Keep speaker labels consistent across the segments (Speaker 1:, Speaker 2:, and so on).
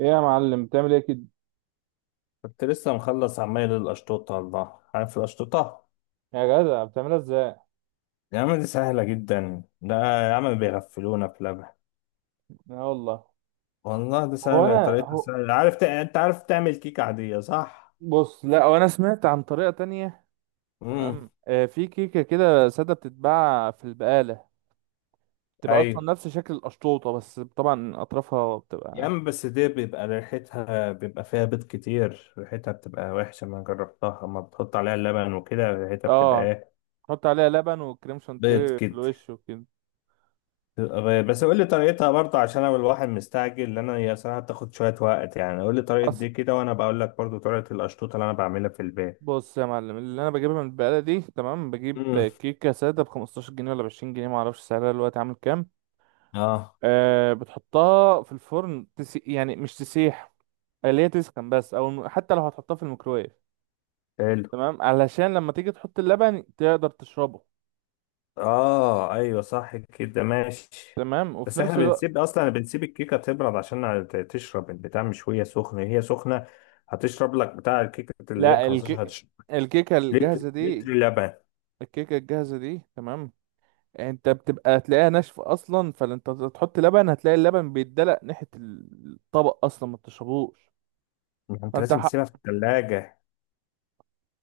Speaker 1: ايه يا معلم بتعمل ايه كده؟
Speaker 2: كنت لسه مخلص عمال الأشطوطة على البحر. عارف الأشطوطة؟
Speaker 1: يا جدع بتعملها ازاي؟
Speaker 2: يا عم دي سهلة جدا ده. يا عم بيغفلونا في لبن.
Speaker 1: لا والله.
Speaker 2: والله دي
Speaker 1: هو
Speaker 2: سهلة،
Speaker 1: انا
Speaker 2: طريقتها
Speaker 1: هو
Speaker 2: سهلة. عارف أنت عارف تعمل كيكة عادية، صح؟
Speaker 1: بص، لا هو انا سمعت عن طريقه تانية.
Speaker 2: امم.
Speaker 1: تمام. آه، في كيكه كده ساده بتتباع في البقاله. بتبقى اصلا
Speaker 2: أيوه.
Speaker 1: نفس شكل القشطوطه، بس طبعا اطرافها
Speaker 2: يا
Speaker 1: بتبقى.
Speaker 2: عم بس دي بيبقى ريحتها، بيبقى فيها بيض كتير، ريحتها بتبقى وحشة ما جربتها. أما بتحط عليها اللبن وكده ريحتها بتبقى
Speaker 1: اه،
Speaker 2: إيه؟
Speaker 1: تحط عليها لبن وكريم
Speaker 2: بيض
Speaker 1: شانتيه في
Speaker 2: كده.
Speaker 1: الوش وكده.
Speaker 2: بس قول لي طريقتها برضه، عشان انا الواحد مستعجل لان انا هي صراحه بتاخد شويه وقت، يعني قول لي طريقه
Speaker 1: أص...
Speaker 2: دي كده وانا بقول لك برضه طريقه القشطوطه اللي انا بعملها في البيت.
Speaker 1: بص يا معلم، اللي انا بجيبها من البقاله دي تمام. بجيب
Speaker 2: امم.
Speaker 1: كيكه ساده ب 15 جنيه ولا ب 20 جنيه. ما اعرفش سعرها دلوقتي عامل كام؟
Speaker 2: اه.
Speaker 1: آه، بتحطها في الفرن يعني مش تسيح. اللي هي تسخن بس، او حتى لو هتحطها في الميكرويف.
Speaker 2: حلو.
Speaker 1: تمام، علشان لما تيجي تحط اللبن تقدر تشربه.
Speaker 2: اه، ايوه، صح كده، ماشي.
Speaker 1: تمام، وفي
Speaker 2: بس احنا
Speaker 1: نفس الوقت.
Speaker 2: بنسيب اصلا، بنسيب الكيكه تبرد عشان تشرب البتاع، مش وهي سخنه. هي سخنه هتشرب لك بتاع الكيكه اللي هي ب
Speaker 1: لا
Speaker 2: 15، هتشرب
Speaker 1: الكيكه
Speaker 2: لتر
Speaker 1: الجاهزه
Speaker 2: لتر
Speaker 1: دي
Speaker 2: لبن.
Speaker 1: الكيكه الجاهزه دي تمام. انت بتبقى تلاقيها ناشفه اصلا، فانت تحط لبن هتلاقي اللبن بيتدلق ناحيه الطبق اصلا ما تشربوش.
Speaker 2: ما انت
Speaker 1: فانت
Speaker 2: لازم
Speaker 1: ح...
Speaker 2: تسيبها في الثلاجه.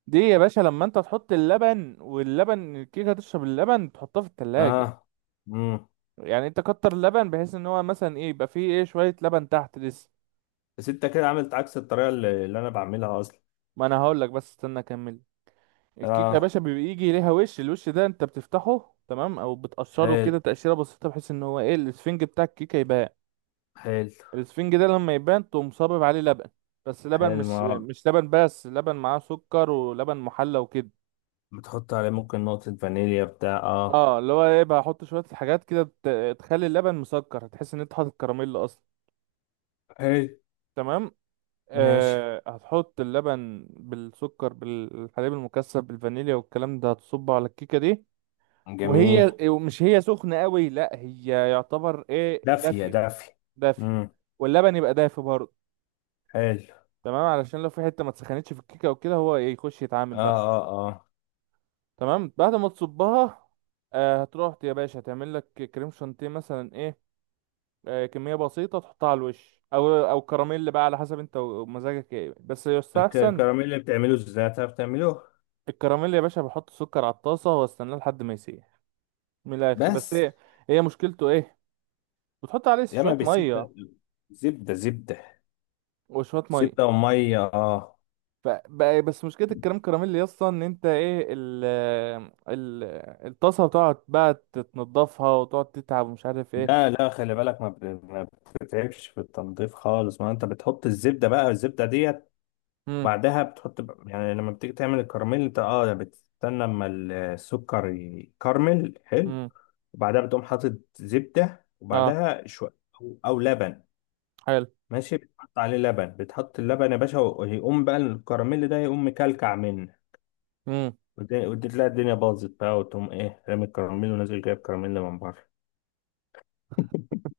Speaker 1: دي يا باشا، لما انت تحط اللبن واللبن الكيكه تشرب اللبن تحطها في التلاجة.
Speaker 2: اه. امم.
Speaker 1: يعني انت كتر اللبن بحيث ان هو مثلا ايه، يبقى فيه ايه شويه لبن تحت لسه.
Speaker 2: بس انت كده عملت عكس الطريقه اللي انا بعملها.
Speaker 1: ما انا هقول لك، بس استنى اكمل. الكيك يا
Speaker 2: اه.
Speaker 1: باشا بيبقى يجي ليها وش، الوش ده انت بتفتحه تمام او بتقشره
Speaker 2: حلو.
Speaker 1: كده تقشيره بسيطه، بحيث ان هو ايه الاسفنج بتاع الكيكه يبان.
Speaker 2: حلو.
Speaker 1: الاسفنج ده لما يبان تقوم صابب عليه لبن. بس لبن،
Speaker 2: حلو.
Speaker 1: مش
Speaker 2: ما
Speaker 1: مش لبن بس، لبن معاه سكر ولبن محلى وكده.
Speaker 2: بتحط عليه ممكن نقطة فانيليا بتاع اه
Speaker 1: اه، اللي هو ايه بقى احط شويه حاجات كده تخلي اللبن مسكر، هتحس ان انت حاطط كراميل اصلا.
Speaker 2: حلو.
Speaker 1: تمام.
Speaker 2: ماشي.
Speaker 1: آه، هتحط اللبن بالسكر بالحليب المكثف بالفانيليا، والكلام ده هتصبه على الكيكه دي.
Speaker 2: جميل.
Speaker 1: وهي ومش هي سخنة قوي، لا هي يعتبر ايه
Speaker 2: دافية
Speaker 1: دافية.
Speaker 2: دافية.
Speaker 1: دافية.
Speaker 2: امم.
Speaker 1: واللبن يبقى دافي برضه.
Speaker 2: حلو.
Speaker 1: تمام، علشان لو في حتة ما تسخنتش في الكيكة او كده هو إيه، يخش يتعامل
Speaker 2: اه.
Speaker 1: بقى.
Speaker 2: اه. اه.
Speaker 1: تمام، بعد ما تصبها. آه، هتروح يا باشا تعمل لك كريم شانتيه مثلا ايه. آه، كمية بسيطة تحطها على الوش، او كراميل بقى، على حسب انت ومزاجك ايه، بس يستحسن.
Speaker 2: الكراميل اللي بتعمله ازاي، تعرف تعمله؟
Speaker 1: الكراميل يا باشا بحط سكر على الطاسة واستناه لحد ما يسيح. من الاخر، بس
Speaker 2: بس.
Speaker 1: ايه، هي مشكلته ايه؟ بتحط عليه
Speaker 2: يا ما
Speaker 1: شوية مية،
Speaker 2: بالزبدة. زبدة زبدة.
Speaker 1: وشوية مية.
Speaker 2: زبدة ومية، اه.
Speaker 1: بس مشكلة الكريم كراميل يا اسطى ان انت ايه ال ال الطاسة بتقعد بقى تتنضفها وتقعد تتعب ومش عارف ايه.
Speaker 2: لا لا خلي بالك، ما بتتعبش في التنظيف خالص، ما انت بتحط الزبدة. بقى الزبدة دي
Speaker 1: امم.
Speaker 2: بعدها بتحط يعني لما بتيجي تعمل الكراميل انت بتستنى اما السكر يكرمل، حلو.
Speaker 1: امم.
Speaker 2: وبعدها بتقوم حاطط زبدة
Speaker 1: اه،
Speaker 2: وبعدها شوية، او لبن.
Speaker 1: حلو.
Speaker 2: ماشي. بتحط عليه لبن، بتحط اللبن يا باشا ويقوم بقى الكراميل ده يقوم مكلكع منه.
Speaker 1: امم.
Speaker 2: وتلاقي تلاقي الدنيا باظت بقى، وتقوم ايه رامي الكراميل ونازل جايب كراميل من بره.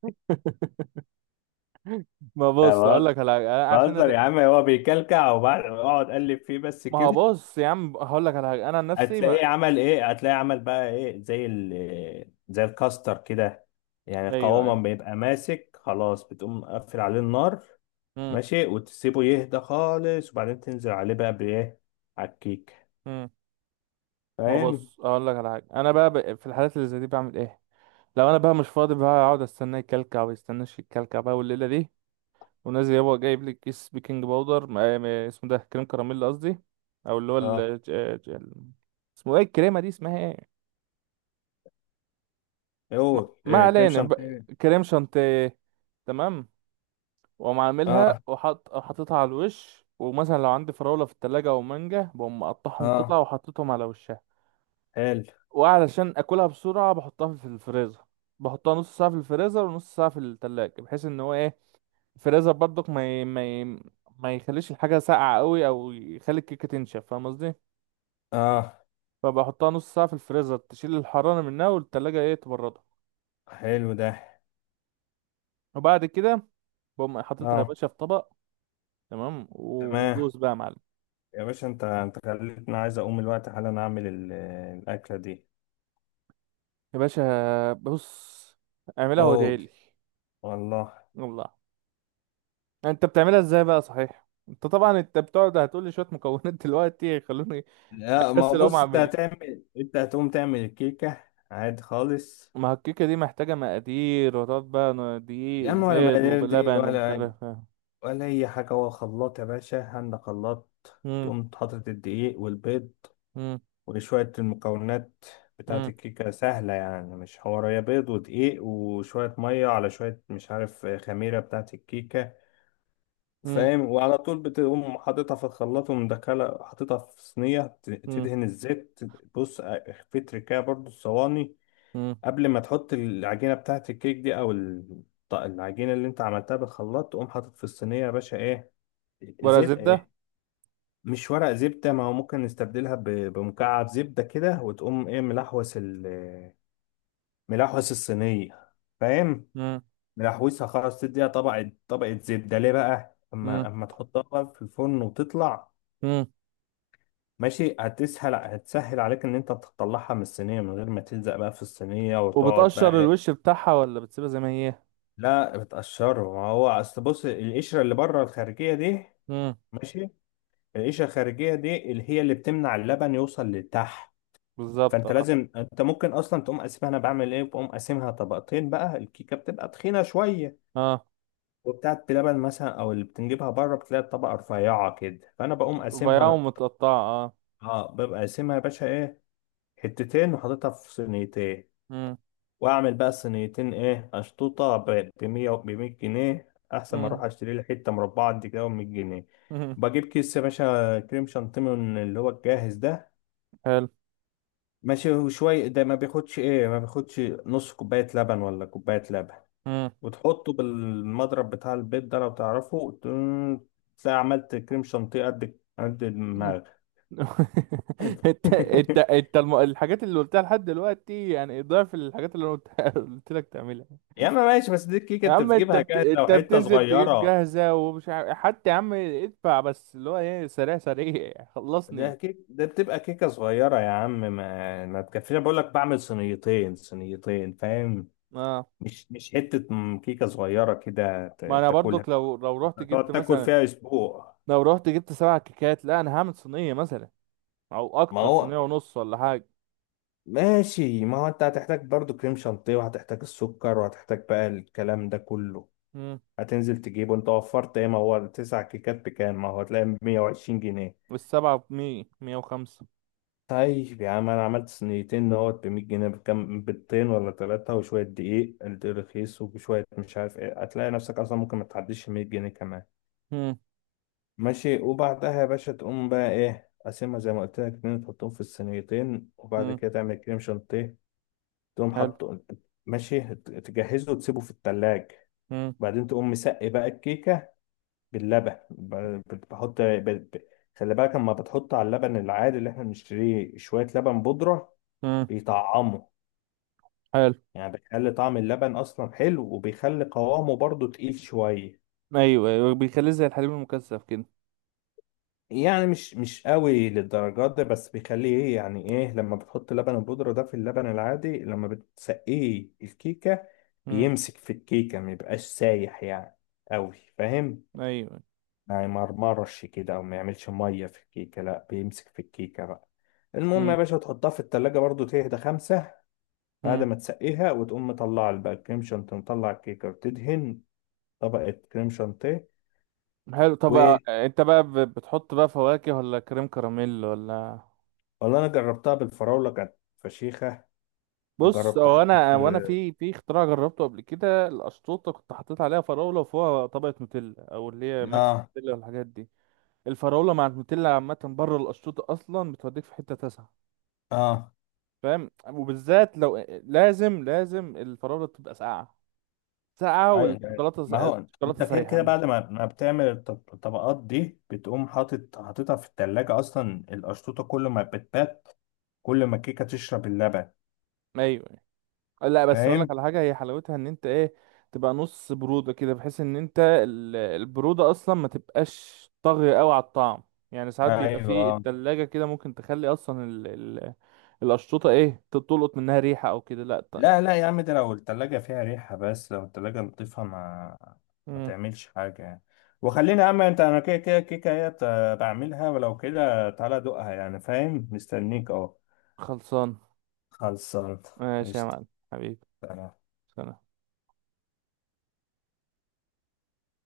Speaker 1: ما
Speaker 2: أنا
Speaker 1: بص، اقول
Speaker 2: بهزر.
Speaker 1: لك على حاجة أنا عشان
Speaker 2: بهزر يا
Speaker 1: أت...
Speaker 2: عم، هو بيكلكع وبعد اقعد اقلب فيه بس
Speaker 1: ما هو
Speaker 2: كده.
Speaker 1: بص يا عم، هقول لك على حاجة انا عن نفسي ما...
Speaker 2: هتلاقيه عمل ايه، هتلاقيه عمل بقى ايه، زي الكاستر كده. يعني
Speaker 1: ايوه،
Speaker 2: القوامة
Speaker 1: ايوه.
Speaker 2: ما بيبقى ماسك خلاص، بتقوم مقفل عليه النار.
Speaker 1: امم.
Speaker 2: ماشي. وتسيبه يهدى خالص، وبعدين تنزل عليه بقى بايه، على الكيك.
Speaker 1: امم. ما
Speaker 2: فاهم.
Speaker 1: بص، اقول لك على حاجة انا بقى في الحالات اللي زي دي بعمل ايه؟ لو انا بقى مش فاضي، بقى اقعد استناه يكلكع ويستناش يكلكع بقى والليلة دي. ونازل هو جايب لك كيس بيكنج باودر اسمه ده كريم كراميل قصدي. او اللي هو
Speaker 2: اه.
Speaker 1: ج- ال- اسمه ايه الكريمه دي، اسمها ايه؟ م-
Speaker 2: اوه
Speaker 1: ما
Speaker 2: إيه، كريم
Speaker 1: علينا،
Speaker 2: شانتيه.
Speaker 1: كريم شانتيه. تمام، واقوم عاملها
Speaker 2: اه.
Speaker 1: وحط حاططها على الوش، ومثلا لو عندي فراوله في التلاجة او مانجا بقوم مقطعهم قطع
Speaker 2: اه.
Speaker 1: وحطيتهم على وشها.
Speaker 2: حلو.
Speaker 1: وعلشان اكلها بسرعه بحطها في الفريزر. بحطها نص ساعه في الفريزر ونص ساعه في التلاجة، بحيث ان هو ايه، فريزر برضك ما يخليش الحاجة ساقعة قوي، او يخلي الكيكة تنشف، فاهم قصدي؟
Speaker 2: اه.
Speaker 1: فبحطها نص ساعة في الفريزر تشيل الحرارة منها، والتلاجة ايه تبردها.
Speaker 2: حلو ده.
Speaker 1: وبعد كده بقوم حاططها يا
Speaker 2: اه.
Speaker 1: باشا في طبق. تمام،
Speaker 2: تمام.
Speaker 1: ودوس بقى يا معلم.
Speaker 2: يا باشا، انت خليتني عايز اقوم الوقت حالا اعمل الاكلة دي.
Speaker 1: يا باشا بص، اعملها وادعي
Speaker 2: اوه.
Speaker 1: لي.
Speaker 2: والله.
Speaker 1: والله. انت بتعملها ازاي بقى، صحيح؟ انت طبعا انت بتقعد هتقول لي شوية مكونات دلوقتي، خلوني
Speaker 2: لا، ما هو
Speaker 1: اكسل اقوم
Speaker 2: بص،
Speaker 1: اعمل ايه.
Speaker 2: انت هتقوم تعمل الكيكة. عادي خالص.
Speaker 1: ما هو الكيكة دي محتاجة مقادير، وتقعد بقى دقيق
Speaker 2: يا عم ولا
Speaker 1: وبيض
Speaker 2: مقادير دي،
Speaker 1: ولبن ومش
Speaker 2: ولا
Speaker 1: عارف.
Speaker 2: ولا أي حاجة. هو خلاط يا باشا، عندك خلاط؟
Speaker 1: مم.
Speaker 2: تقوم حاطط الدقيق والبيض
Speaker 1: مم.
Speaker 2: وشوية المكونات بتاعة
Speaker 1: مم.
Speaker 2: الكيكة، سهلة يعني مش حوارية. بيض ودقيق وشوية مية على شوية مش عارف خميرة بتاعة الكيكة.
Speaker 1: مم.
Speaker 2: فاهم، وعلى طول بتقوم حاططها في الخلاط ومدخلة حاططها في صينية
Speaker 1: مم.
Speaker 2: تدهن الزيت. بص في تركاية برضو الصواني
Speaker 1: مم.
Speaker 2: قبل ما تحط العجينه بتاعه الكيك دي العجينه اللي انت عملتها بالخلاط، تقوم حاطط في الصينيه يا باشا ايه؟
Speaker 1: ورق
Speaker 2: زيت
Speaker 1: زبدة.
Speaker 2: إيه؟ مش ورق زبده. ما هو ممكن نستبدلها بمكعب زبده كده، وتقوم ايه ملحوس الصينيه. فاهم.
Speaker 1: مم.
Speaker 2: ملحوسها خلاص تديها طبقه طبقه زبده، ليه بقى؟
Speaker 1: مم.
Speaker 2: اما تحطها بقى في الفرن وتطلع
Speaker 1: مم.
Speaker 2: ماشي، هتسهل هتسهل عليك ان انت تطلعها من الصينيه من غير ما تلزق بقى في الصينيه، وتقعد
Speaker 1: وبتقشر
Speaker 2: بقى.
Speaker 1: الوش بتاعها ولا بتسيبها زي ما هي؟
Speaker 2: لا بتقشره، ما هو اصل بص القشره اللي بره الخارجيه دي.
Speaker 1: مم.
Speaker 2: ماشي. القشره الخارجيه دي اللي هي اللي بتمنع اللبن يوصل لتحت.
Speaker 1: بالظبط،
Speaker 2: فانت
Speaker 1: اه.
Speaker 2: لازم، انت ممكن اصلا تقوم قاسمها، انا بعمل ايه، بقوم قاسمها طبقتين بقى. الكيكه بتبقى تخينه شويه
Speaker 1: اه،
Speaker 2: وبتاعت بلبن مثلا، او اللي بتنجيبها بره بتلاقي الطبقه رفيعه كده، فانا بقوم
Speaker 1: رفيعة
Speaker 2: قاسمها.
Speaker 1: ومتقطعة، اه.
Speaker 2: اه، ببقى قاسمها يا باشا ايه، حتتين وحاططها في صينيتين.
Speaker 1: مم.
Speaker 2: واعمل بقى صينيتين ايه، اشطوطه ب 100، ب 100 جنيه، احسن ما
Speaker 1: مم.
Speaker 2: اروح اشتري لي حته مربعه قد كده ب 100 جنيه.
Speaker 1: مم.
Speaker 2: بجيب كيس يا باشا كريم شانتيه من اللي هو الجاهز ده.
Speaker 1: حلو.
Speaker 2: ماشي، وشويه ده ما بياخدش ايه، ما بياخدش نص كوبايه لبن ولا كوبايه لبن.
Speaker 1: مم.
Speaker 2: وتحطه بالمضرب بتاع البيض ده، لو تعرفه تلاقي عملت كريم شانتيه قد قد دماغك.
Speaker 1: انت انت انت الحاجات اللي قلتها لحد دلوقتي يعني ضعف الحاجات اللي انا قلتها. قلت لك تعملها.
Speaker 2: يا اما ماشي. بس دي الكيكه
Speaker 1: يا
Speaker 2: انت
Speaker 1: عم
Speaker 2: بتجيبها جاهزه
Speaker 1: انت
Speaker 2: وحته
Speaker 1: بتنزل تجيب
Speaker 2: صغيره.
Speaker 1: جاهزة ومش عارف، حتى يا عم ادفع بس اللي هو ايه سريع سريع
Speaker 2: ده
Speaker 1: خلصني.
Speaker 2: كيك ده بتبقى كيكة صغيرة يا عم ما تكفيش. أنا بقول لك بعمل صينيتين، صينيتين فاهم؟
Speaker 1: اه،
Speaker 2: مش كيكة صغيرة كده
Speaker 1: ما انا
Speaker 2: تاكلها،
Speaker 1: برضك لو رحت جبت
Speaker 2: تقعد تاكل
Speaker 1: مثلا.
Speaker 2: فيها أسبوع.
Speaker 1: لو رحت جبت سبع كيكات، لا، انا هعمل صينية مثلا، او
Speaker 2: ما
Speaker 1: اكتر،
Speaker 2: هو
Speaker 1: صينية ونص ولا حاجة.
Speaker 2: ماشي ما هو أنت هتحتاج برضو كريم شانتيه وهتحتاج السكر وهتحتاج بقى الكلام ده كله،
Speaker 1: امم.
Speaker 2: هتنزل تجيبه أنت. وفرت إيه؟ ما هو تسع كيكات بكام؟ ما هو هتلاقي 120 جنيه.
Speaker 1: والسبعة ب100، 105.
Speaker 2: طيب يا عم انا عملت صينيتين نقط ب 100 جنيه، بكام؟ بيضتين ولا ثلاثة وشوية دقيق رخيص وشوية مش عارف ايه، هتلاقي نفسك اصلا ممكن ما تعديش 100 جنيه كمان.
Speaker 1: امم.
Speaker 2: ماشي، وبعدها يا باشا تقوم بقى ايه، قاسمها زي ما قلت لك اتنين، تحطهم في الصينيتين، وبعد
Speaker 1: امم.
Speaker 2: كده تعمل كريم شانتيه تقوم
Speaker 1: حلو.
Speaker 2: حاطه. ماشي، تجهزه وتسيبه في التلاج
Speaker 1: امم.
Speaker 2: وبعدين تقوم مسقي بقى الكيكة باللبن، بحط ب- ب- خلي بالك اما بتحط على اللبن العادي اللي احنا بنشتريه شوية لبن بودرة.
Speaker 1: امم.
Speaker 2: بيطعموا،
Speaker 1: حلو.
Speaker 2: يعني بيخلي طعم اللبن اصلا حلو وبيخلي قوامه برضو تقيل شوية.
Speaker 1: ايوه، ايوه، بيخليه زي الحليب المكثف كده.
Speaker 2: يعني مش قوي للدرجات دي، بس بيخليه ايه، يعني ايه لما بتحط لبن البودرة ده في اللبن العادي لما بتسقيه الكيكة،
Speaker 1: امم.
Speaker 2: بيمسك في الكيكة ما يبقاش سايح يعني قوي، فاهم؟
Speaker 1: ايوه.
Speaker 2: يعني ما يمرمرش كده او ما يعملش مية في الكيكة، لا بيمسك في الكيكة بقى. المهم يا
Speaker 1: امم.
Speaker 2: باشا تحطها في التلاجة برضو تهدى خمسة، بعد
Speaker 1: امم.
Speaker 2: ما تسقيها وتقوم مطلع بقى الكريم شانتيه، مطلع الكيكة وتدهن طبقة كريم شانتيه.
Speaker 1: حلو. طب، آه.
Speaker 2: والله
Speaker 1: انت بقى بتحط بقى فواكه ولا كريم كراميل ولا؟
Speaker 2: انا جربتها بالفراوله كانت فشيخه.
Speaker 1: بص،
Speaker 2: وجربتها
Speaker 1: هو
Speaker 2: حطيت.
Speaker 1: انا وانا في اختراع جربته قبل كده. الاشطوطه كنت حطيت عليها فراوله وفوقها طبقه نوتيلا، او اللي هي ماكس
Speaker 2: اه.
Speaker 1: نوتيلا والحاجات دي. الفراوله مع النوتيلا عامه، بره الاشطوطه اصلا بتوديك في حته تسعه.
Speaker 2: اه.
Speaker 1: فاهم، وبالذات لو لازم لازم الفراوله تبقى ساقعه. ساقعه،
Speaker 2: أي- ما هو انت
Speaker 1: الشوكولاته
Speaker 2: كده
Speaker 1: سايحه
Speaker 2: كده بعد
Speaker 1: مش.
Speaker 2: ما بتعمل الطبقات دي بتقوم حاطط حاططها في التلاجة اصلا. القشطوطة كل ما بتبات كل ما الكيكة تشرب اللبن
Speaker 1: ايوه. لا، بس اقول لك
Speaker 2: فاهم؟
Speaker 1: على حاجه، هي حلاوتها ان انت ايه تبقى نص بروده كده، بحيث ان انت البروده اصلا ما تبقاش طاغيه قوي على الطعم. يعني ساعات بيبقى في
Speaker 2: ايوه.
Speaker 1: التلاجة كده، ممكن تخلي اصلا ال ال الاشطوطه ايه تلقط منها ريحه او كده، لا طن.
Speaker 2: لا لا يا عم، ده لو التلاجة فيها ريحة، بس لو التلاجة لطيفة ما ما
Speaker 1: مم.
Speaker 2: تعملش حاجة يعني. وخلينا يا عم انت، انا كده كده الكيكة هي بعملها، ولو كده تعالى دوقها يعني فاهم، مستنيك اهو.
Speaker 1: خلصان.
Speaker 2: خلصان.
Speaker 1: ماشي يا
Speaker 2: قشطة.
Speaker 1: معلم. حبيبي.
Speaker 2: سلام.
Speaker 1: سلام.